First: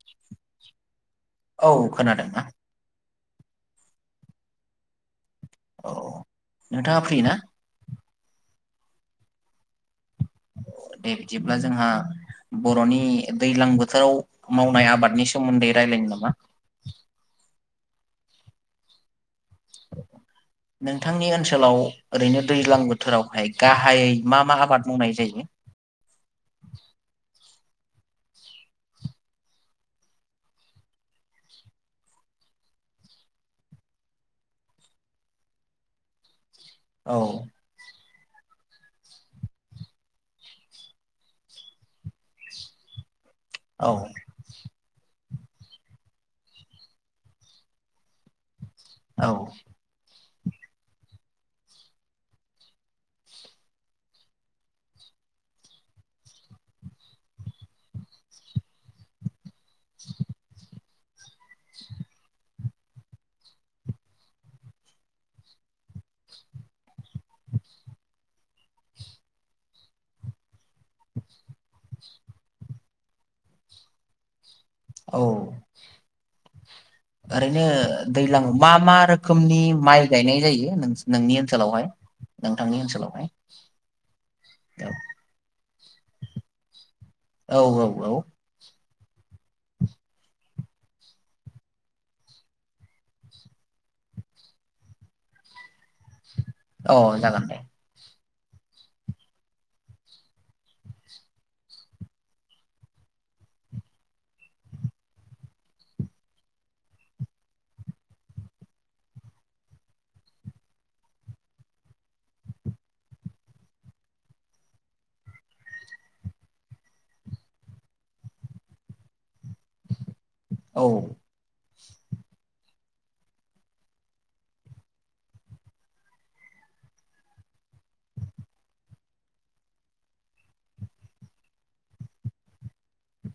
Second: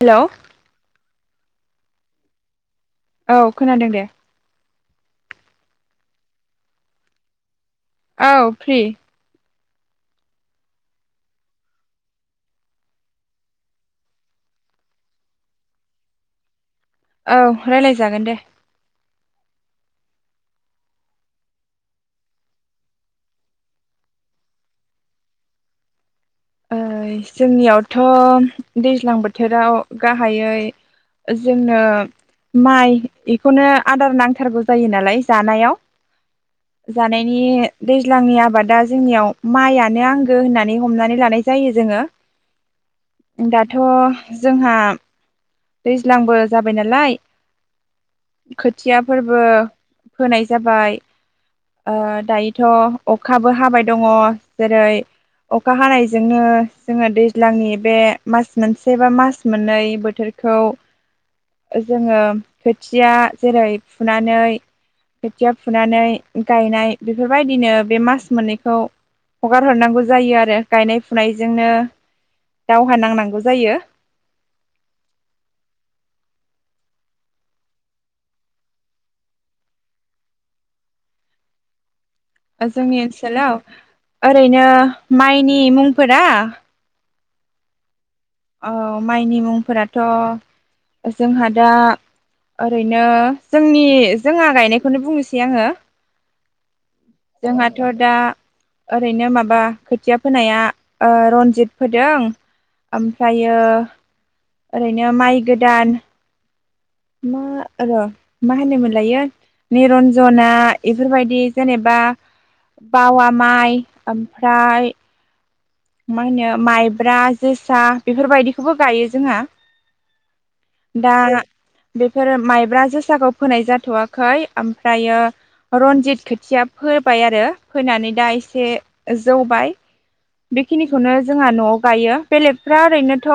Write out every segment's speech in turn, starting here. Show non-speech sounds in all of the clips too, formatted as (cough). Hello. औ खोनादोंना? औ खोनादों दे। औ नोंथाङा फ्रि ना? औ फ्रि। दे बिदिब्ला जोंहा बर'नि दैज्लां बोथोराव मावनाय आबादनि सोमोन्दै रायलायनो नामा? औ रायलायजागोन दे। नोंथांनि ओनसोलाव ओरैनो दैज्लां बोथोरावहाय गाहायै मा मा आबाद मावनाय जायो? ओ जोंनियावथ' दैज्लां बोथोराव गाहायै जोंनो माइ बेखौनो आदार नांथारगौ जायो नालाय जानायाव औ जानायनि दै ज्लांनि आबादा जोंनियाव माइयानो आंगो होननानै हमनानै लानाय जायो जोङो दाथ' औ जोंहा दैज्लांबो जाबाय नालाय खोथिया औ फोरबो फोनाय जाबाय ओ दायोथ' अखाबो हाबाय दङ जेरै अखा हानाय जोंनो जोङो दैज्लांनि बे मास मोनसे बा मास मोननै बोथोरखौ जोङो खोथिया जेरै फुनानै खोथिया फुनानै गायनाय बेफोरबायदिनो बे मास मोननैखौ हगार हरनांगौ जायो आरो। गायनाय फुनायजोंनो दावहा नांनांगौ जायो। औ ओरैनो दैज्लां मा मा रोखोमनि माइ गायनाय जायो नों- नोंनि ओनसोलावहाय? नोंथांनि जोंनि ओनसोलावहाय ओनसोलाव ओरैनो माइनि मुंफोरा औ औ औ। औ माइनि मुंफोराथ' जोंहा दा ओरैनो जोंनि जोंहा गायनायखौनो बुंनोसै आङो औ अ जागोन दे जोंहाथ' दा ओरैनो माबा खोथिया फोनाया ओ रनजित फोदों ओमफ्रायो ओरैनो माइ गोदान मा र मा होनो मोनलायो निरन्जना इफोरबायदि जेनेबा बावा माइ ओमफ्राय मा होनो माइब्रा जोसा बेफोरबायदिखौबो गायो जोंहा औ दा बेफोरो माइब्रा जोसाखौ फोनाय जाथ'वाखै ओमफ्रायो रन्जित खोथिया फोबाय आरो फोनानै दा एसे जौबाय बेखिनिखौनो जोंहा न'आव गायो बेलेगफ्रा ओरैनोथ'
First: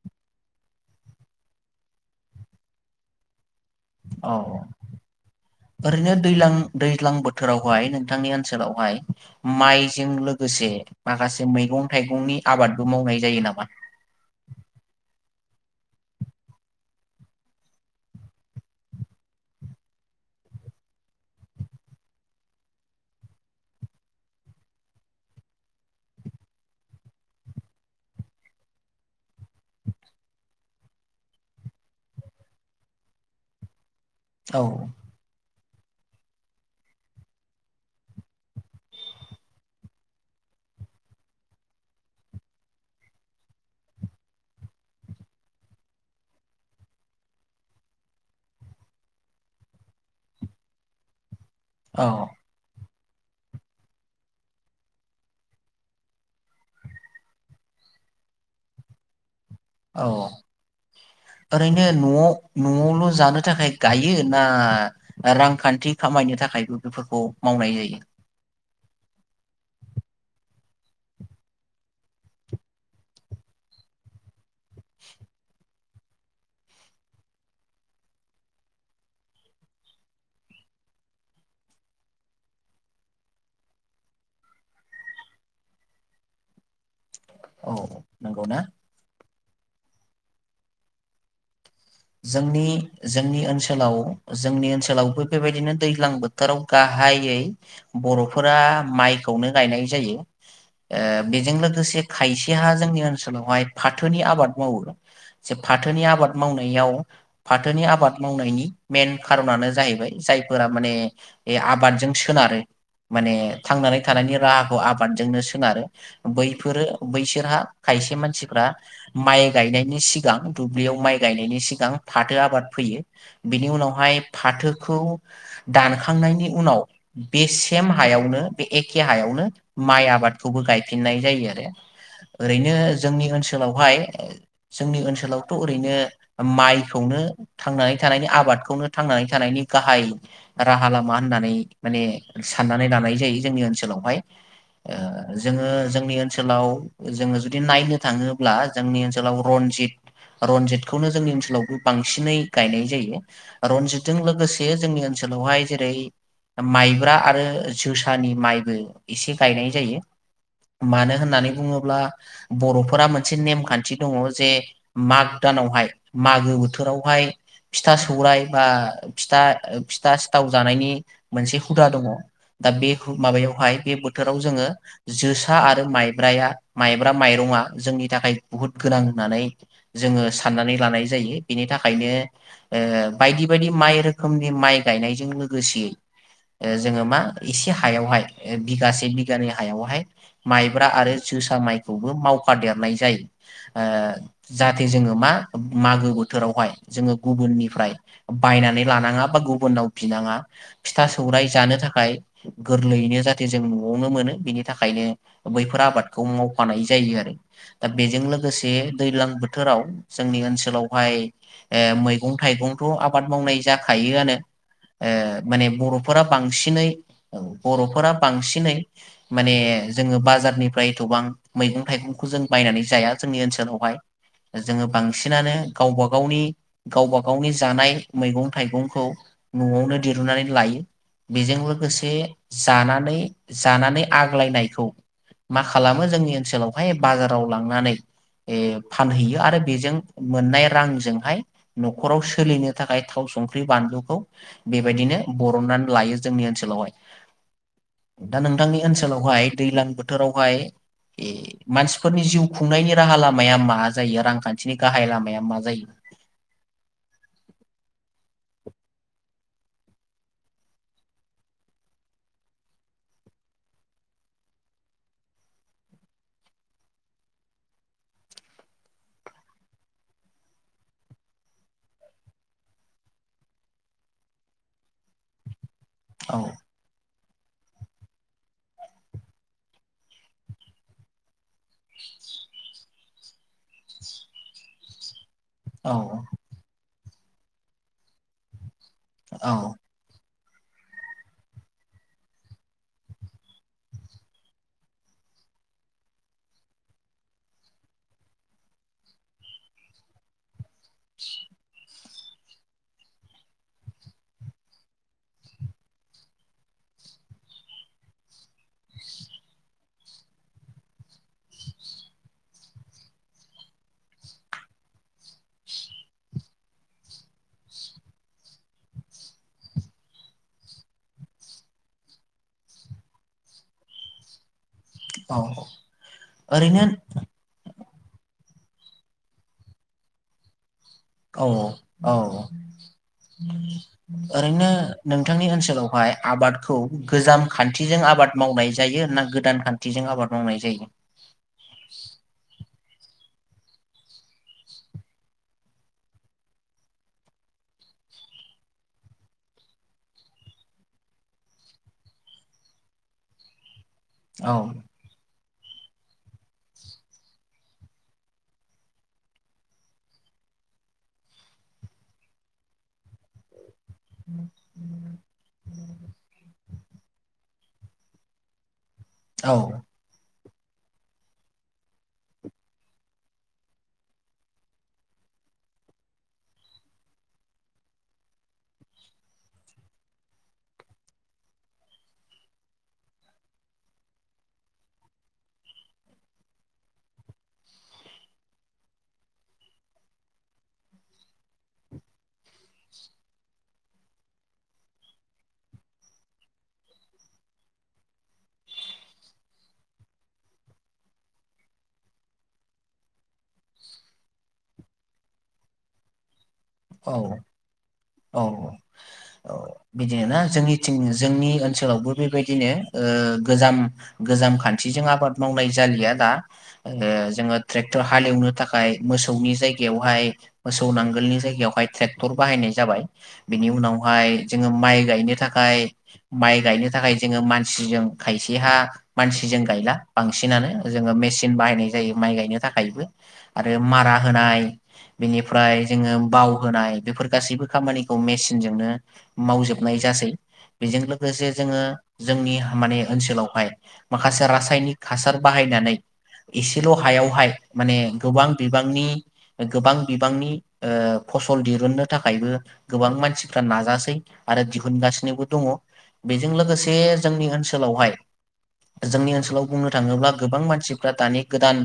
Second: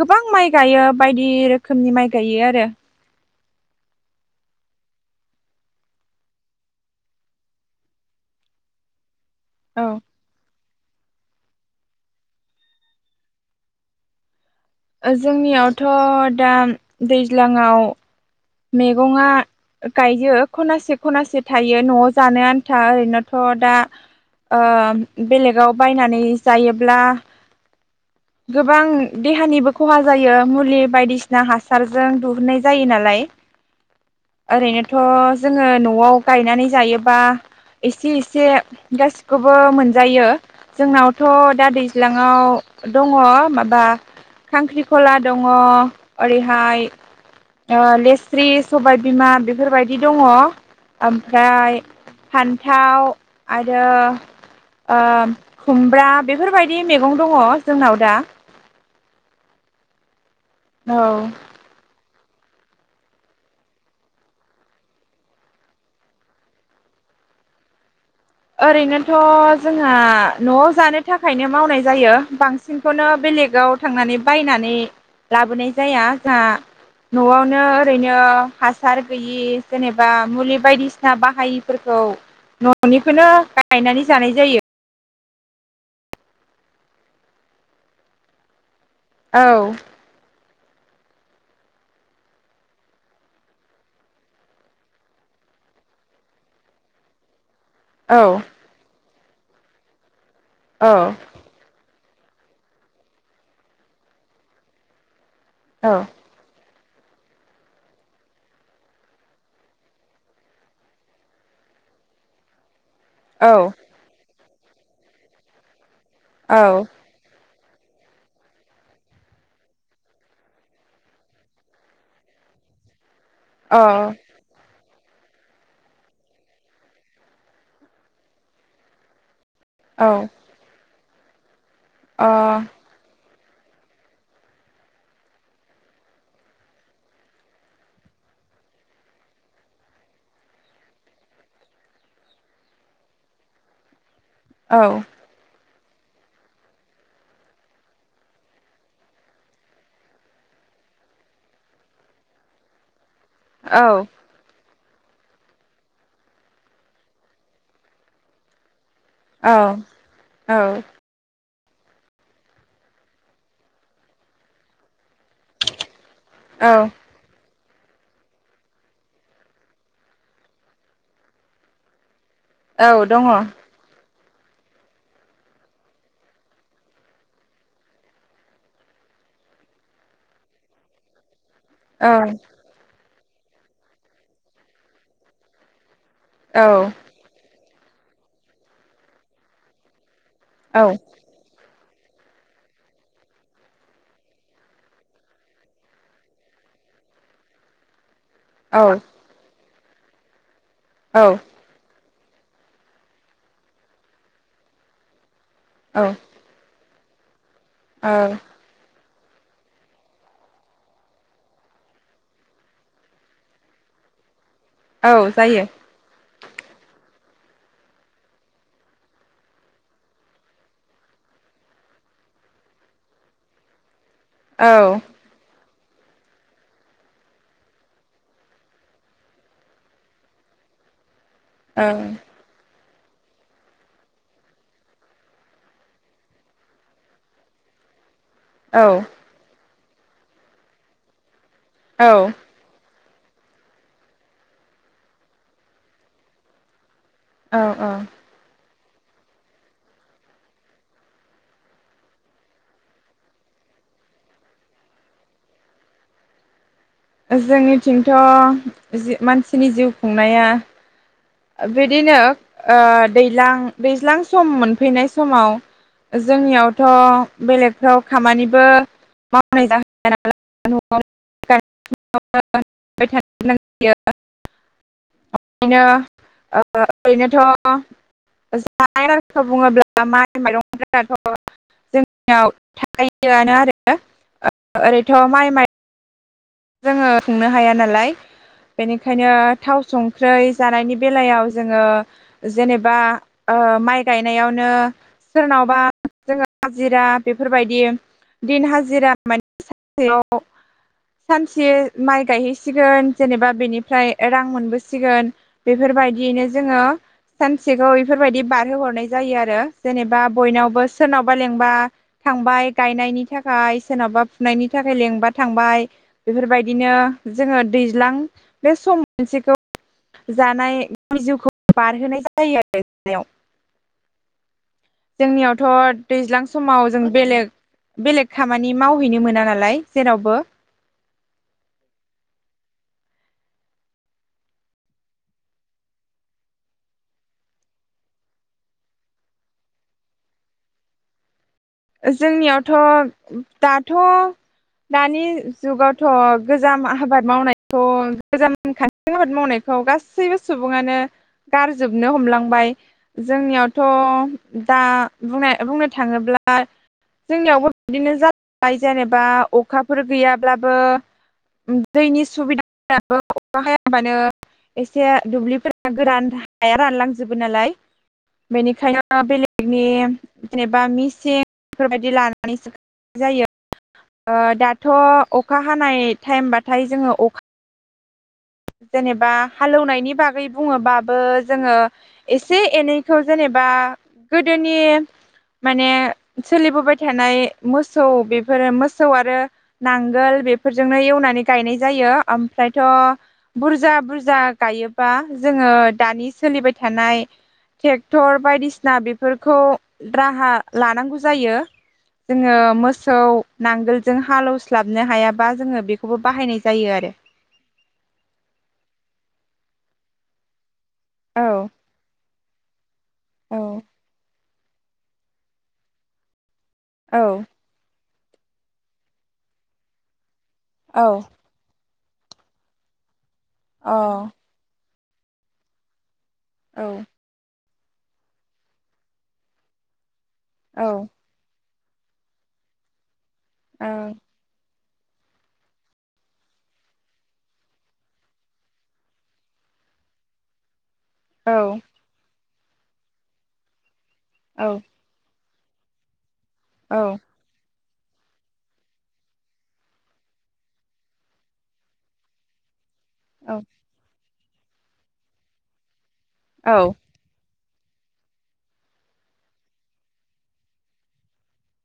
गोबां माइ गायो बायदि रोखोमनि माइ गायो आरो औ ओरैनो दैलां दैज्लां बोथोरावहाय नोंथांनि ओनसोलावहाय माइजों औ लोगोसे माखासे मैगं थाइगंनि आबादबो मावनाय जायो नामा? जोंनियावथ' दा दैज्लाङाव मैगंआ गायो खनासे खनासे थायो न'आव जानो आन्था ओरैनोथ' दा ओ बेलेगाव बायनानै जायोब्ला गोबां देहानिबो खहा जायो मुलि बायदिसिना हासारजों दिहुननाय जायो नालाय औ ओरैनोथ' जोङो न'आव गायनानै जायोबा एसे एसे गासैखौबो मोनजायो जोंनावथ' दा दैज्लाङाव दड माबा खांख्रिखला दङ ओरैहाय ओ लेस स्रि सबाय बिमा बेफोरबायदि दङ आम ओमफ्राय औ फान्थाव आरो ओ खुमब्रा बेफोर बायदि मैगं दङ जोंनाव दा। औ। औ ओरैेनो न' न'आवल' जानो थाखाय गायो ना रांखान्थि खामायनो थाखायबो बेफोरखौ मावनाय जायो? ओरैनोथ' जोंहा न'आव जानो थाखायनो मावनाय जायो बांसिनखौनो बेलेगाव थांनानै बायनानै नै लाबोनाय जाया जोंहा न'आवनो ओरैनो हासार गैयि जेनेबा मुलि बायदिसिना बाहायिफोरखौ न'नि बेखौनो गायनानै जानाय जायो। औ औ नंगौ ना? औ। जोंनि जोंनि ओनसोलाव जोंनि ओनसोलावबो बेबायदिनो दैज्लां बोथोराव गाहायै औ बर'फोरा माइ खौनो गायनाय जायो। औ ओ बेजों लोगोसे खायसेहा जोंनि ओनसोलाव हाय फाथोनि आबाद मावो। जे फाथोनि आबाद मावनो याव फाथोनि आबाद मावनायनि मेन खारनानो जाहैबाय जायफोरा माने ए आबादजों सोनारो। माने थांनानै थानायनि राहाखौ आबादजोंनो सोनारो। औ बैफोरो बैसोरहा खायसे मानसिफ्रा माइ गायनायनि सिगां दुब्लियाव माइ गायनायनि सिगां फाथो आबाद फोयो। बिनि औ उनावहाय फाथोखौ दानखांनायनि उनाव बे सेम हायावनो बे एखे हायावनो माइ आबादखौ बो गाय फिनाय जायो आरो। ओरैनो जोंनि ओनसो सोलावहाय जोंनि ओनसोलावथ' ओरैनो माइखौनो थांनानै थानायनि आबादखौनो थांनानै थानायनि गाहाय राहा लामा होननानै माने साननानै लानाय जायो जोंनि ओनसोलावहाय। अ औ अ औ ओ जोंङो जोंनि ओनसोलाव जोंङो जुदि नायनो थांङोब्ला जोंनि ओनसोलाव रनजित रनजित खौनो जोंनि ओनसोलावबो बांसिनै गायनाय जायो। रनजितजों लोगोस यो जोंनि ओनसोलावहाय जेरै माइब्रा आरो जोसानि माइबो इसे औ गायनाय जायो, औ मानो होननानै बुंङोब्ला बर'फोरा मोनसे नेम खान्थि दंङ जे माग दानावहाय मागो औ बोथोरावहाय फिथा सौराय बा फिथा फिथा सिथाव जानायनि मोनसे हुदा दंङ। दा औ बे हु दङ औ माबायावहाय बे बो बोथोराव जोंङो जोसा आरो माइब्राया माइब्रा माइरंआ जोंनि थाखाय बुहुत गोनां होननानै जोंङो साननानै लानाय जायो। बिनि थाखायनो औ ओ बायदि बायदि माइ रोखोमनि माइ गायनायजों लोगोसे औ ओ जोंङो मा इसे हा हायावहाय बिगासे बिगानै हायावहाय माइब्रा आरो जोसा माइ खौबो मावफादेरनाय जायो ओ जाहाथे जोंङो मा मागो बोथोरावहाय जोंङो गुबुननिफ्राय बायनानै लानांङा बा गुबुनाव बिनांङा फिथा औ सौराय जानो थाखाय गोरलैयैनो जाहाथे जों न'आवनो मोनो बिनि थाखायनो बैफोर आबादखौ मावफानाय जायो आरो। दा बेजों औ लोगोसे दैज्लां बोथोराव जोंनि ओनसोलावहाय ओ मैगं थाइगंथ' आबाद मावनाय जाखायोआनो औ ओ जायो माने बर'फोरा बांसिनै औ बर'फोरा बांसिनै माने जोंङो बाजारनिफ्राय एथ'बां मैगं थाइगंखौ जों बायनानै जाया जोंनि ओनसोलावहाय औ जोंङो बांसिनानो गावबा गावनि गावबा गावनि जानाय मैगं थाइगंखौ न'आवनो दिरुनानै लायो। बेजों औ लोगोसे जाना नै जानानै आग्लायनायखौ मा खालामो जोंनि ओनसोलावहाय बाजाराव लांनानै एह औ फानहैयो। बेजों मोननाय रांजोंहाय औ न'खराव सोलिनो थाखाय थाव संख्रि बानलुखौ बेबायदिनो बरननानै लायो जोंनि ओनसोलावहाय औ औ दा नोंथांनि ओनसो ओनासोलावहाय दैलां बोथोरावहाय मानसिफोरनि जिउ खुंनायनि राहा लामाया मा जायो रांखान्थिनि गाहाय लामाया मा जायो जोंनिथिंथ' जि मानसिनि जिउ खुंनाया बिदिनो ओ दैज्लां दैज्लां सम मोनफैनाय समाव जोंनियावथ बेलेगफ्राव खामानिबो मावनाय जाह नालायआव (unintelligible) ओ औ ओरैनोथ थ जानाय राहाखौ बुङोब्ला माइ माइरंफोराथ जोंनाव थायोआनो आरो ओ ओरैथ माइ माइरं औ जोङो खुंनो हाया नालाय बेनिखायनो औ थाव संख्रै जानायनि बेलायाव जोङो जेनेबा ओ माइ गायनायावनो सोरनावबा जोङो हाजिरा बेफोरबायदि दिन हाजिरा माने सानसेयाव सानसे माइ गायहैसिगोन जेनेबा बेनिफ्राय रां मोनबोसिगोन बेफोरबायदियैनो जोङो सानसेखौ बेफोरबायदि बारहोहरनाय जायो आरो जेनेबा बयनावबो सोरनावबा लेंबा थांबाय गायनायनि थाखाय सोरनावबा फुनायनि थाखाय लेंबा थांबाय बेफोरबायदिनो जोङो दैज्लां बे सम मोनसेखौ जानायावनि जिउखौ बारहोनाय जायो आरो जानायाव औ जोंनियावथ दैज्लां ओरैनो समाव जों बेलेग बेलेग खामानि मावहैनो मोना नालाय जेरावबो औ औ ओरैनो नोंथांनि ओनसोलावहाय आबादखौ गोजाम खान्थिजों आबाद मावनाय जायो ना गोदान खान्थिजों आबाद मावनाय जायो जोंनियाव थ दाथ दानि जुगावथ गोजाम आबाद मावनायखौ गोजाम खान्थि आबाद मावनायखौ गासैबो सुबुङानो गारजोबनो हमलांबाय जोंनियाव थ औ दा बुंनाय बुंनो थाङोब्ला जोंनियावबो बिदिनो जालांबाय जेनेबा अखाफोर गैयाब्लाबो दैनि सुबिदाफोराबो अखा हा हबानो एसे दुब्लिफोरा गोरान हाया रानलांजोबो नालाय बेनिखायनो औ बेलेगनि जेनेबा मिस सें बेफोरबायदि लानानैसोनाय जायो दाथ' अखा हानाय टाइमबथाय जोङो अखा जेनेबा हालेवनायनि बागै बुङोबाबो जोङो एसे एनैखौ जेनेबा गोदोनि माने सोलिबोबाय थानाय मोसौ बेफोरो मोसौ आरो नांगोल बेफोरजोंनो एवनानै गायनाय जायो ओमफ्रायथ' बुरजा बुरजा गायोबा जोङो दानि सोलिबाय थानाय ट्रेक्टर बायदिसिना बेफोरखौ राहा लानांगौ जायो जोङो मोसौ नांगोलजों हालौ लासलबनो हायाबा जोङो बेखौबो बाहायनाय जायो आरो औ औ औ बिदिनो ना जोंनि औ जोंनि ओनसोलावबो बेबायदिनो ओ गोजाम गोजाम खान्थि आथिजों आबाद मावनाय जालिया दा औ जोङो ट्रेक- टर हालेवनो थाखाय मोसौनि जायगायावहाय मोसौ औ नांगोलनि जायगायाव बेहाय ट्रेक्टर बाहायनाय जाबाय बिनि औ उनावहाय जोङो माइ गायनो थाखाय माइ गायनो औ थाखाय जोङो मानसि मानसिजों खायसेहा मानसिजों गायला बांसिनानो औ जोङो मेसिन बाहायनाय जायो माइ गायनो थाखायबो आरो औ मारा होनाय बेनिफ्राय जोङो बाव होनाय बेफोर गासैबो खामानिखौ मेसिनजोंनो मावजोबनाय जासै बेजों लोगोसे जोङो औ जोंनि माने ओनसोलावहाय माखासे रासायनिक हासार बाहायना नै एसेल' हायावहाय माने गोबां बिबांनि गोबां बिबांनि फसल दिहुननो थाखायबो गोबां औ मानसिफ्रा नाजासै आरो दिहुनगासिनोबो दङ बेजों औ लोगोसे जोंनि ओनसो सोलावहाय जोंनि ओनसोलाव बुंनो थाङोब्ला गोबां मानसिफ्रा दानि गोदान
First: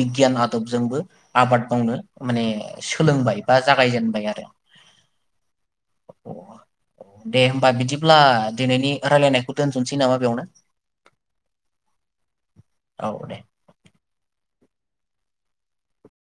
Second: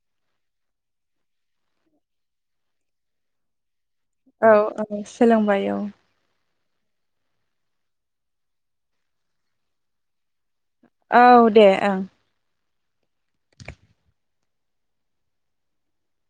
बिगियान आदबजोंबो आबाद मावनो माने सोलोंबाय बा जागायजेनबाय औ आरो औ सोलोंबाय औ। दे होमबा बिदिब्ला दिनैनि रायलायनायखौ दोनथ'नोसै नामा बेयावनो। औ दे ओं। औ। दे